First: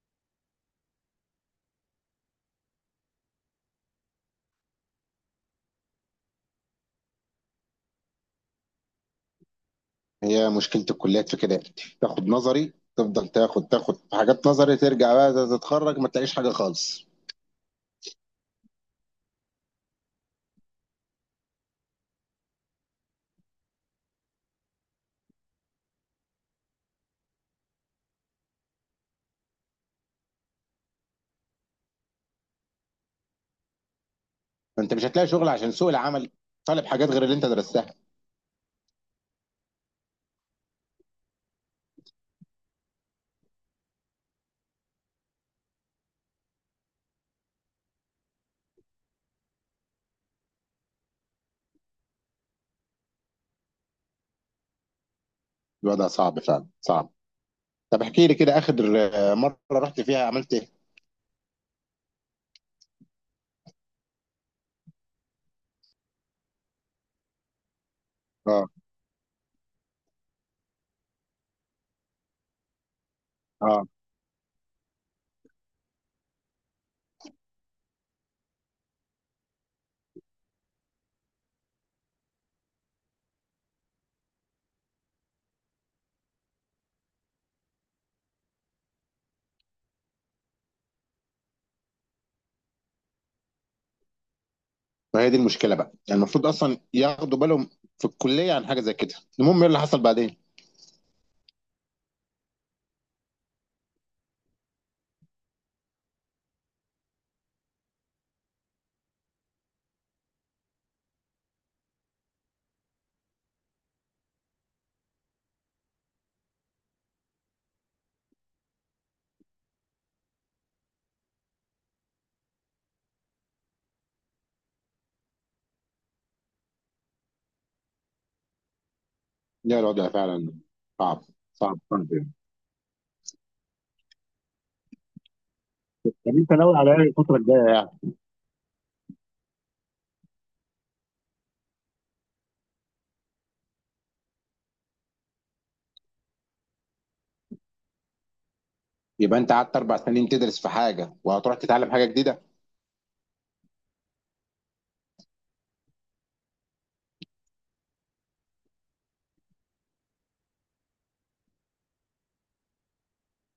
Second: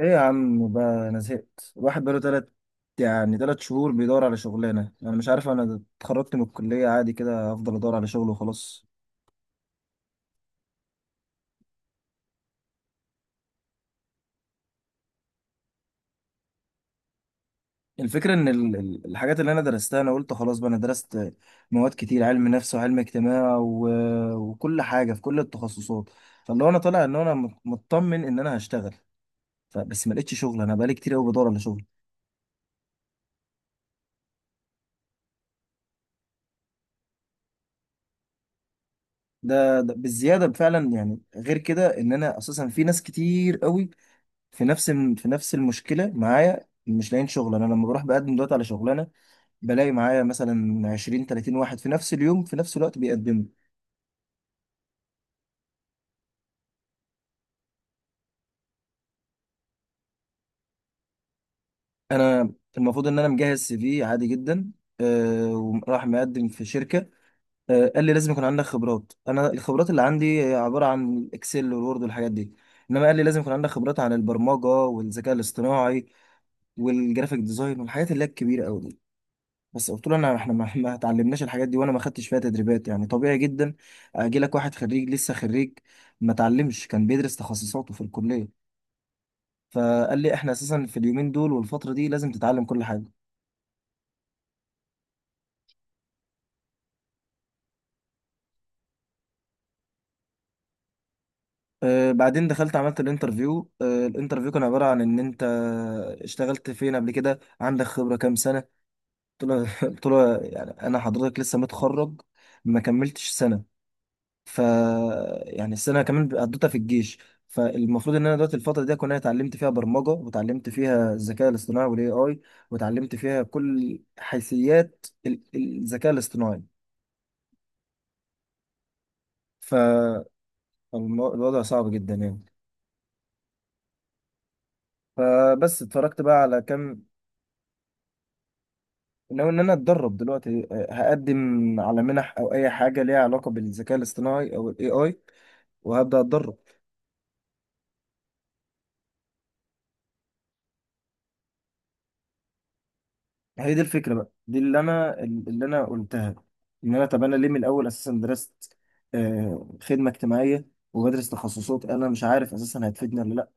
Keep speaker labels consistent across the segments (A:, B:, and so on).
A: ايه يا عم بقى، انا زهقت. الواحد بقاله تلات، يعني تلات شهور بيدور على شغلانه. انا مش عارف، انا اتخرجت من الكليه عادي كده. افضل ادور على شغل وخلاص.
B: هي مشكلة الكليات في كده. تاخد نظري، تفضل تاخد في حاجات نظري، ترجع بقى تتخرج ما تلاقيش حاجة خالص.
A: الفكره ان الحاجات اللي انا درستها، انا قلت خلاص بقى انا درست مواد كتير، علم نفس وعلم اجتماع و... وكل حاجه في كل التخصصات. فاللي هو انا طالع ان انا مطمن ان انا هشتغل، فبس ما لقيتش شغل. انا بقالي كتير قوي بدور على شغل.
B: فانت مش هتلاقي شغل عشان سوق العمل طالب حاجات غير اللي انت درستها.
A: ده بالزياده فعلا، يعني غير كده ان انا اساسا في ناس كتير قوي في في نفس المشكله معايا، مش لاقيين شغل. انا لما بروح بقدم دلوقتي على شغلانه، بلاقي معايا مثلا 20 30 واحد في نفس اليوم في نفس الوقت بيقدموا.
B: الوضع صعب فعلا صعب. طب احكي لي كده اخر، آه، مرة رحت فيها عملت ايه؟
A: انا المفروض ان انا مجهز سي في عادي جدا. أه، وراح مقدم في شركه. أه، قال لي لازم يكون عندك
B: اه.
A: خبرات. انا الخبرات اللي عندي هي عباره عن الاكسل والوورد والحاجات دي، انما قال لي لازم يكون عندك
B: اه.
A: خبرات عن البرمجه والذكاء الاصطناعي والجرافيك ديزاين والحاجات اللي هي الكبيره قوي. بس قلت له، انا احنا ما، ما اتعلمناش الحاجات دي، وانا ما خدتش فيها تدريبات. يعني طبيعي جدا، اجي لك واحد خريج، لسه خريج، ما اتعلمش، كان بيدرس تخصصاته في الكليه. فقال لي احنا اساسا في اليومين دول والفتره دي لازم تتعلم كل حاجه.
B: فهي دي المشكلة بقى، يعني المفروض اصلا ياخدوا بالهم في الكلية عن حاجة زي كده. المهم ايه اللي حصل بعدين؟
A: أه، بعدين دخلت عملت الانترفيو. أه، الانترفيو كان عباره عن ان انت اشتغلت فين قبل كده، عندك خبره كام سنه. قلت له قلت له يعني، انا حضرتك لسه متخرج، ما كملتش سنه. ف يعني السنه كمان قضيتها في الجيش. فالمفروض ان انا دلوقتي الفتره دي اكون انا اتعلمت فيها برمجه، وتعلمت فيها الذكاء الاصطناعي والاي اي، وتعلمت فيها كل حيثيات الذكاء الاصطناعي.
B: لا، الوضع
A: فالوضع
B: فعلا صعب. صعب
A: صعب
B: صعب
A: جدا
B: يعني.
A: يعني. فبس اتفرجت
B: طب
A: بقى
B: انت
A: على
B: ناوي على ايه
A: كام.
B: الفترة الجاية يعني؟
A: ناوي ان انا اتدرب دلوقتي. أه، هقدم على منح او اي حاجه ليها علاقه بالذكاء الاصطناعي او الاي اي، وهبدا اتدرب.
B: يبقى انت قعدت اربع سنين تدرس في حاجة وهتروح تتعلم حاجة جديدة.
A: هي دي الفكرة بقى، دي اللي أنا، اللي أنا قلتها. إن أنا، طب أنا ليه من الأول أساسا درست، آه، خدمة اجتماعية، وبدرس تخصصات أنا مش عارف أساسا هتفيدني ولا لأ؟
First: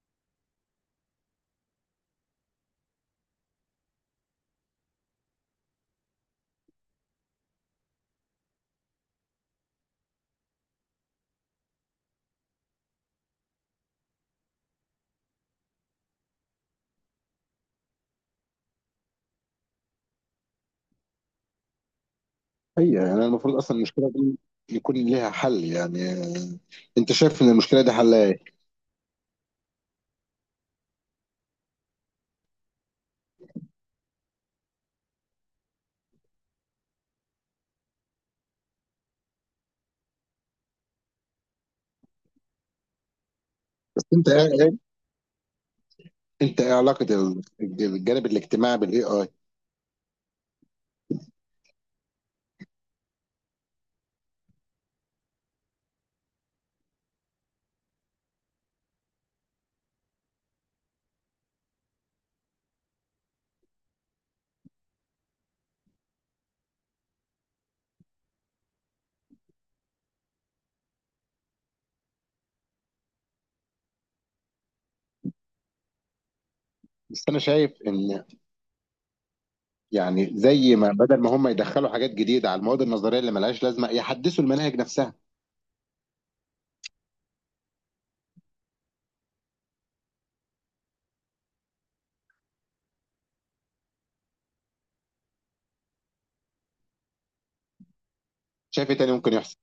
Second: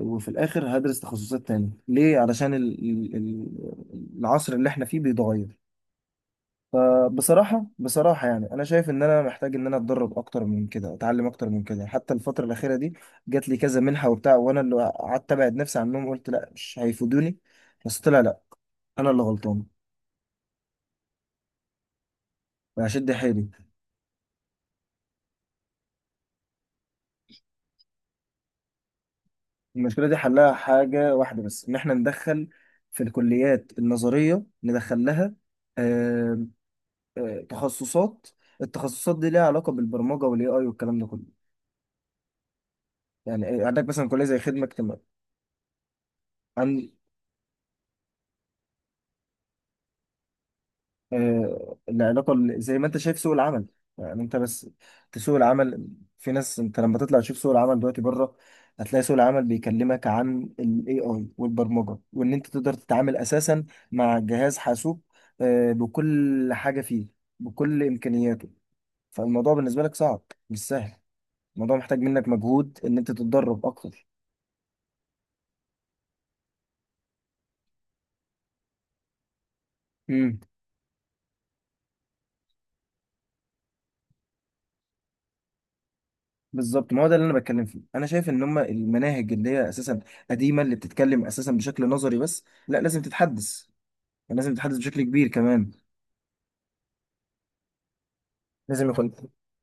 A: وفي الآخر هدرس تخصصات تانية ليه؟ علشان العصر اللي إحنا فيه بيتغير. فبصراحة بصراحة يعني، أنا شايف إن أنا محتاج إن أنا أتدرب أكتر من كده، أتعلم أكتر من كده. حتى الفترة الأخيرة دي جات لي كذا منحة وبتاع، وأنا اللي قعدت أبعد نفسي عنهم، قلت لأ مش هيفيدوني. بس طلع لأ، أنا اللي غلطان،
B: هي
A: وهشد
B: يعني
A: حيلي.
B: المفروض اصلا المشكله دي يكون ليها حل يعني. انت شايف ان المشكله دي حلها ايه؟
A: المشكلة دي حلها حاجة واحدة بس، إن إحنا ندخل في الكليات النظرية ندخل لها، آم، آه، تخصصات. التخصصات دي ليها علاقة بالبرمجة والاي اي والكلام ده كله. يعني إيه، عندك
B: بس
A: مثلا كلية
B: انت
A: زي
B: ايه
A: خدمة اجتماعية.
B: انت ايه علاقه الجانب الاجتماعي بالاي اي؟
A: آه، العلاقة زي ما انت شايف سوق العمل، يعني انت بس في سوق العمل، في ناس، انت لما تطلع تشوف سوق العمل دلوقتي بره، هتلاقي سوق العمل بيكلمك عن ال AI والبرمجة، وان انت تقدر تتعامل اساسا مع جهاز حاسوب، آه، بكل حاجة فيه، بكل امكانياته. فالموضوع بالنسبة لك صعب، مش سهل. الموضوع محتاج منك مجهود ان انت تتدرب اكتر.
B: بس انا شايف ان، يعني زي ما بدل ما هم يدخلوا حاجات جديده على المواد النظريه اللي ملهاش لازمه، يحدثوا المناهج نفسها.
A: بالظبط، ما هو ده اللي انا بتكلم فيه. انا شايف ان هم المناهج اللي هي اساسا قديمه، اللي بتتكلم اساسا بشكل نظري بس، لا لازم تتحدث، لازم تتحدث بشكل كبير كمان. لازم
B: شايف ايه
A: يكون
B: تاني ممكن يحصل؟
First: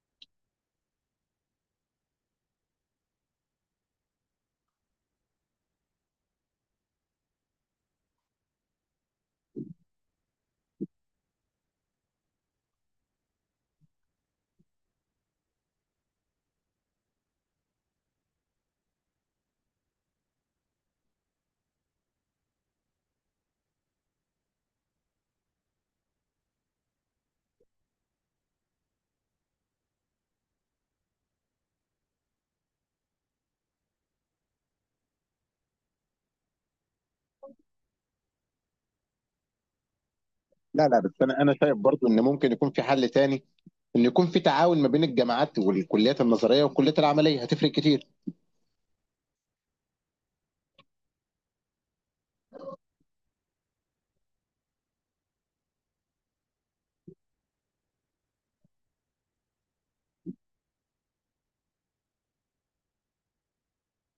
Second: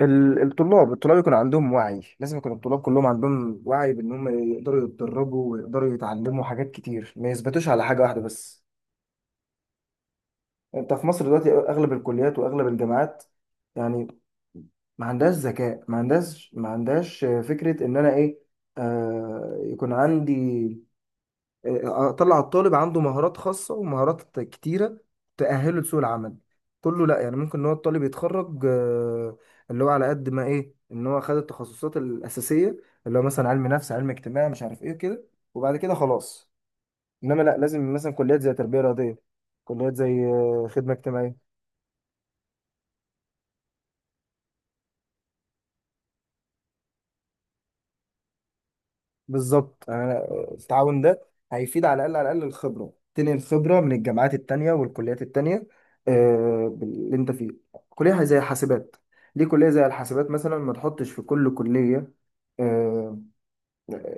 A: الطلاب يكون عندهم وعي. لازم يكون الطلاب كلهم عندهم وعي بان هم يقدروا يتدربوا، ويقدروا يتعلموا حاجات كتير، ما يثبتوش على حاجه واحده بس. انت في مصر دلوقتي اغلب الكليات واغلب الجامعات، يعني، ما عندهاش ذكاء، ما عندهاش فكره ان انا ايه، آه، يكون عندي، اطلع الطالب عنده مهارات خاصه ومهارات كتيره تاهله لسوق العمل. كله لا، يعني ممكن ان هو الطالب يتخرج، آه، اللي هو على قد ما ايه، ان هو خد التخصصات الاساسيه، اللي هو مثلا علم نفس، علم اجتماع، مش عارف ايه كده، وبعد كده خلاص. انما لا، لازم مثلا كليات زي تربيه رياضيه، كليات زي، آه،
B: لا
A: خدمه
B: لا، بس
A: اجتماعيه.
B: انا شايف برضو ان ممكن يكون في حل تاني، ان يكون في تعاون ما بين الجامعات والكليات النظريه والكليات العمليه هتفرق كتير.
A: بالظبط، التعاون ده هيفيد. على الأقل، على الأقل الخبرة تنقل، الخبرة من الجامعات التانية والكليات التانية، آه، اللي أنت فيه، كلية زي حاسبات. ليه كلية زي الحاسبات مثلا ما تحطش في كل كلية، آه،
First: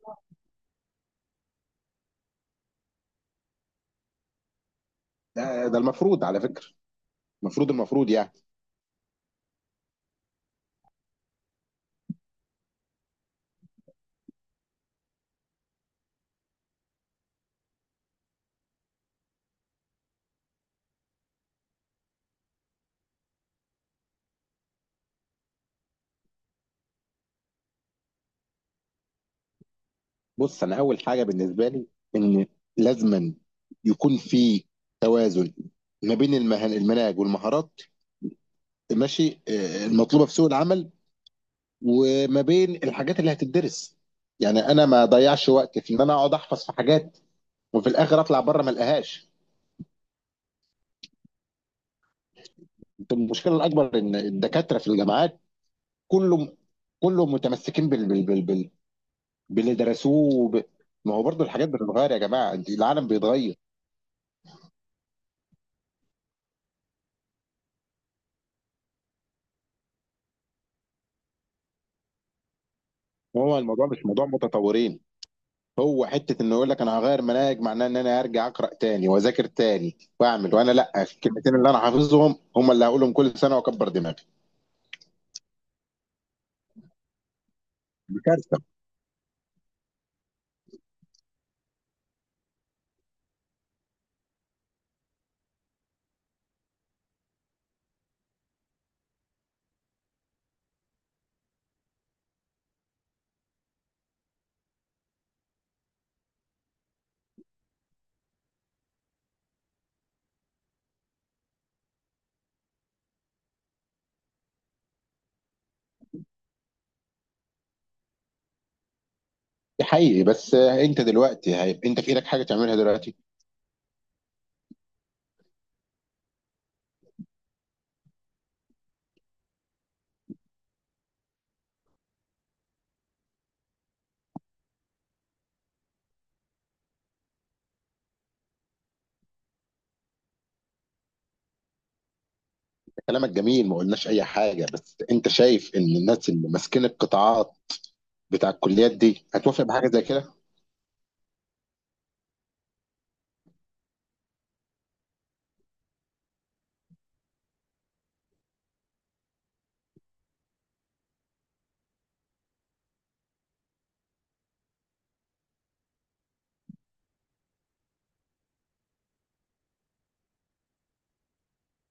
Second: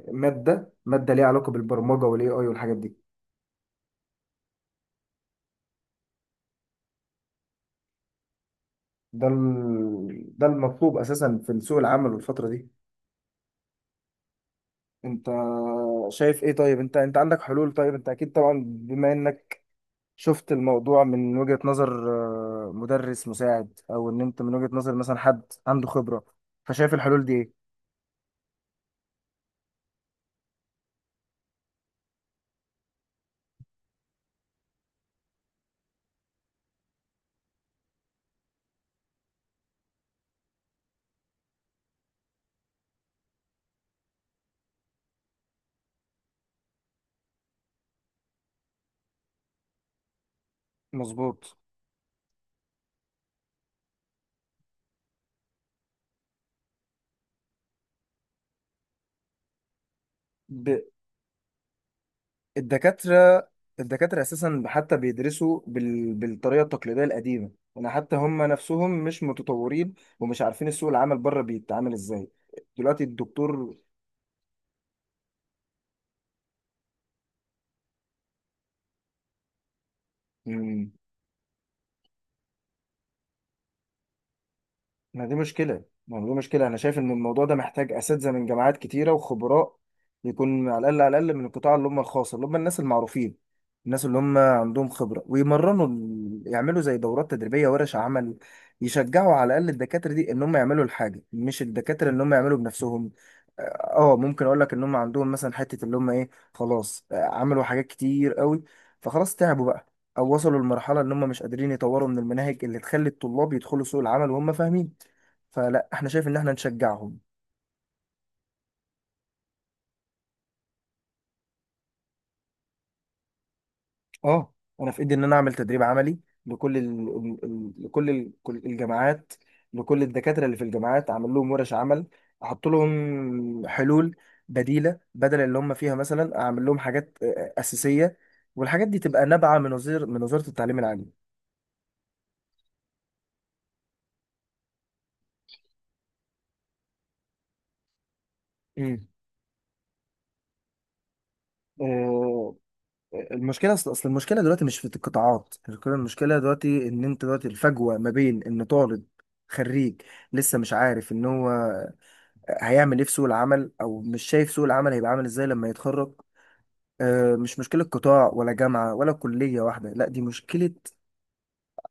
A: مادة مادة ليها علاقة بالبرمجة والاي اي والحاجات دي؟
B: ده المفروض على فكره، المفروض يعني.
A: ده المطلوب أساسا في سوق العمل والفترة دي. أنت شايف إيه؟ طيب أنت، أنت عندك حلول؟ طيب أنت أكيد طبعا، بما إنك شفت الموضوع من وجهة نظر، آه، مدرس مساعد، او ان انت من وجهة نظر مثلا حد عنده خبرة، فشايف الحلول دي ايه؟
B: بص، انا اول حاجه بالنسبه لي، ان لازما يكون في توازن ما بين المناهج والمهارات، ماشي، المطلوبه في سوق العمل، وما بين الحاجات اللي هتدرس. يعني انا ما اضيعش وقت في ان انا اقعد احفظ في حاجات وفي الاخر اطلع بره ما القاهاش.
A: مظبوط.
B: المشكله الاكبر ان الدكاتره في الجامعات، كله كله متمسكين باللي درسوه.
A: ب...
B: ما هو برضه الحاجات بتتغير يا جماعه، العالم
A: الدكاترة،
B: بيتغير.
A: الدكاترة اساسا حتى بيدرسوا بالطريقة التقليدية القديمة يعني. حتى هم نفسهم مش متطورين، ومش عارفين السوق العمل بره بيتعامل ازاي دلوقتي
B: هو
A: الدكتور.
B: الموضوع مش موضوع متطورين، هو حته انه يقول لك انا هغير مناهج، معناه ان انا هرجع اقرا تاني واذاكر تاني واعمل. وانا لا، الكلمتين اللي انا حافظهم هم اللي هقولهم كل سنه واكبر دماغي.
A: ما دي مشكلة، ما دي مشكلة. أنا شايف إن الموضوع ده محتاج
B: دي
A: أساتذة من
B: كارثه.
A: جامعات كتيرة وخبراء. يكون على الأقل، على الأقل من القطاع اللي هم الخاص، اللي هم الناس المعروفين، الناس اللي هم عندهم خبرة، ويمرنوا يعملوا زي دورات تدريبية، ورش عمل، يشجعوا على الأقل الدكاترة دي إن هم يعملوا الحاجة. مش الدكاترة إن هم يعملوا بنفسهم. اه، ممكن اقول لك ان هم عندهم مثلا حته اللي هم ايه، خلاص، آه، عملوا حاجات كتير قوي، فخلاص تعبوا بقى، او وصلوا لمرحله ان هم مش قادرين يطوروا من المناهج اللي تخلي الطلاب يدخلوا سوق العمل وهم فاهمين. فلا، احنا شايف ان احنا نشجعهم.
B: دي حقيقي، بس انت دلوقتي هيبقى انت في ايدك حاجه تعملها دلوقتي؟
A: اه، انا في ايدي ان انا اعمل تدريب عملي لكل كل الجامعات، لكل الدكاتره اللي في الجامعات، اعمل لهم ورش عمل، احط لهم حلول بديله بدل اللي هم فيها. مثلا اعمل لهم حاجات، آه، اساسيه، والحاجات دي تبقى نابعه من وزير، من وزاره التعليم العالي.
B: كلامك جميل، ما قلناش اي حاجه، بس انت شايف ان الناس اللي ماسكين القطاعات بتاع الكليات
A: امم،
B: دي هتوافق بحاجه زي كده؟
A: آه، المشكله أصل المشكله دلوقتي مش في القطاعات. المشكله دلوقتي ان انت دلوقتي الفجوه ما بين ان طالب خريج لسه مش عارف ان هو هيعمل ايه في سوق العمل، او مش شايف سوق العمل هيبقى عامل ازاي لما يتخرج. آه، مش مشكلة قطاع ولا جامعة ولا كلية واحدة، لا دي مشكلة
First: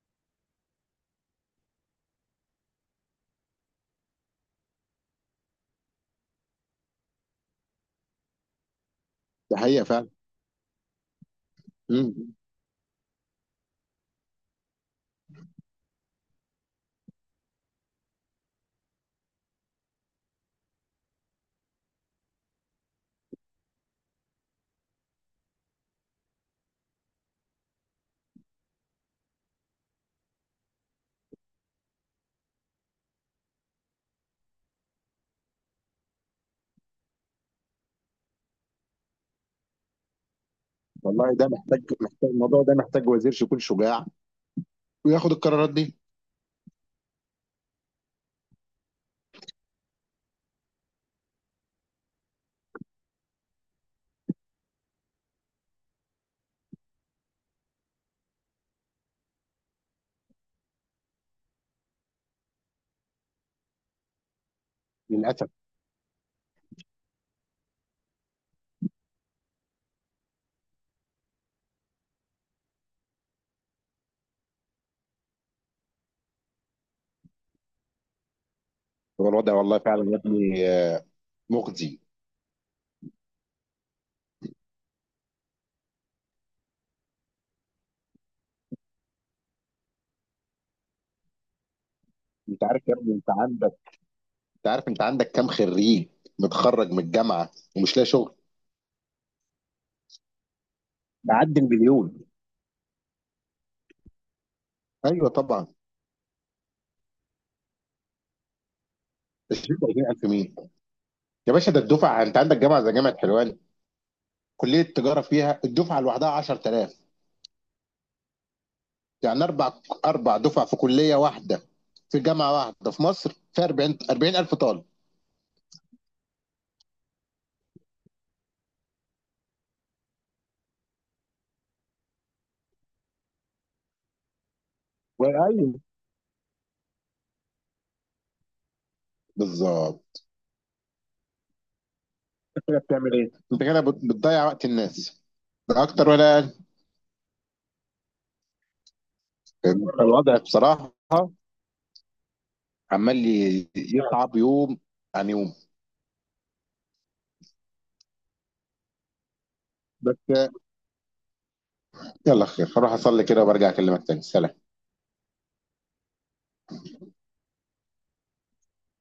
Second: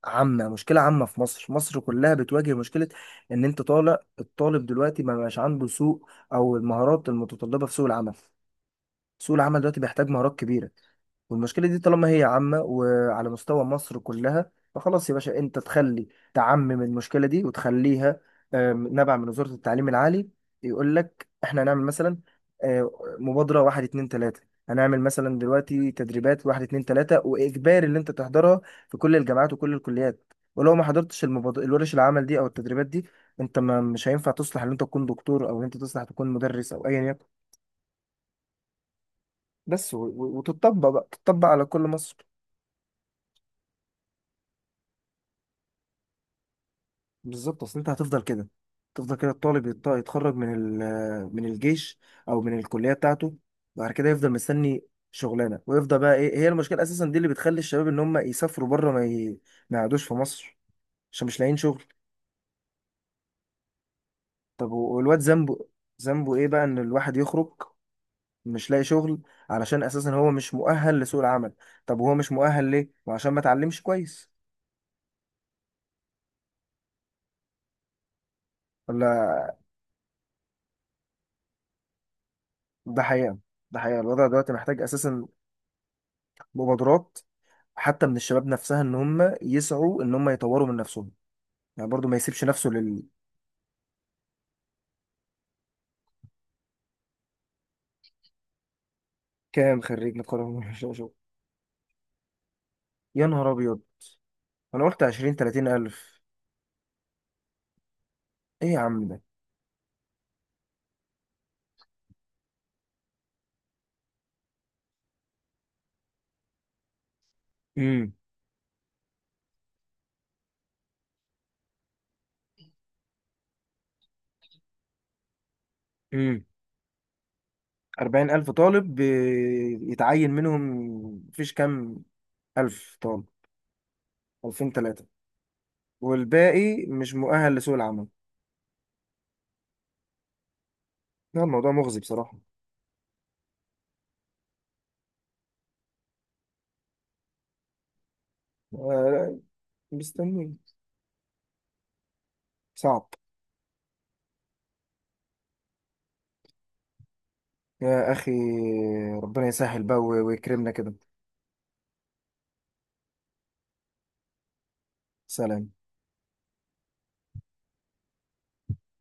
A: عامة، مشكلة عامة في مصر، مصر كلها بتواجه مشكلة. ان انت طالع الطالب دلوقتي ما بقاش عنده سوق، او المهارات المتطلبة في سوق العمل. سوق
B: ده
A: العمل دلوقتي
B: حقيقه
A: بيحتاج
B: فعلا.
A: مهارات كبيرة. والمشكلة دي طالما
B: مم.
A: هي عامة وعلى مستوى مصر كلها، فخلاص يا باشا انت تخلي، تعمم المشكلة دي وتخليها، آم، نبع من وزارة التعليم العالي. يقول لك احنا هنعمل مثلا، آه، مبادرة واحد اتنين تلاتة، هنعمل مثلا دلوقتي تدريبات واحد اتنين تلاتة، وإجباري اللي انت تحضرها في كل الجامعات وكل الكليات. ولو ما حضرتش المبادرة الورش العمل دي او التدريبات دي، انت ما، مش هينفع تصلح ان انت تكون دكتور، او ان انت تصلح تكون مدرس او ايا يكن. بس وتطبق بقى،
B: والله
A: تطبق
B: ده
A: على كل
B: محتاج
A: مصر.
B: محتاج الموضوع ده محتاج وزير يكون شجاع وياخد القرارات دي.
A: بالظبط، اصل انت هتفضل كده. تفضل كده الطالب يتخرج من من الجيش او من الكليه بتاعته، بعد كده يفضل مستني شغلانه، ويفضل بقى. ايه هي المشكله اساسا دي اللي بتخلي الشباب ان هم يسافروا بره، ما يقعدوش في مصر؟ عشان مش لاقيين شغل. طب والواد
B: للاسف.
A: ذنبه، ذنبه ايه بقى، ان الواحد يخرج مش لاقي شغل، علشان اساسا هو مش مؤهل لسوق العمل؟ طب وهو مش مؤهل ليه؟ وعشان ما اتعلمش كويس،
B: هو
A: ولا؟
B: الوضع والله فعلا يا ابني، مخزي.
A: ده حقيقه، ده حقيقه. الوضع دلوقتي محتاج اساسا مبادرات حتى من الشباب نفسها، ان هم يسعوا ان هم يطوروا من نفسهم، يعني برضو ما يسيبش
B: انت
A: نفسه
B: عارف يا
A: لل.
B: ابني، انت عندك كام خريج متخرج من الجامعه ومش لاقي شغل؟
A: كام خريج نقابة؟ شو شو.
B: بعدي المليون.
A: يا نهار ابيض، انا قلت
B: ايوه
A: 20 30
B: طبعا.
A: الف. ايه يا عم ده؟
B: 20 20000 مين يا باشا؟ ده الدفعه، انت عندك جامعه زي جامعه حلوان، كليه التجاره فيها الدفعه لوحدها 10000.
A: امم.
B: يعني اربع دفع في كليه واحده، في جامعه واحده في مصر فيها 40 40000 طالب.
A: امم. 40 الف طالب يتعين منهم، مفيش كام الف طالب، 2000 3،
B: وايوه.
A: والباقي مش مؤهل لسوق العمل؟
B: بالظبط.
A: لا، الموضوع مغزي بصراحة.
B: انت كده بتعمل ايه؟ انت كده بتضيع وقت الناس، لا اكتر ولا
A: آه، لا،
B: اقل؟ الوضع
A: مستني.
B: بصراحه
A: صعب.
B: عمال يصعب يوم عن يوم.
A: يا اخي، ربنا يسهل بقى
B: بس
A: ويكرمنا كده.
B: يلا خير، هروح اصلي كده وبرجع اكلمك تاني. سلام.
A: سلام.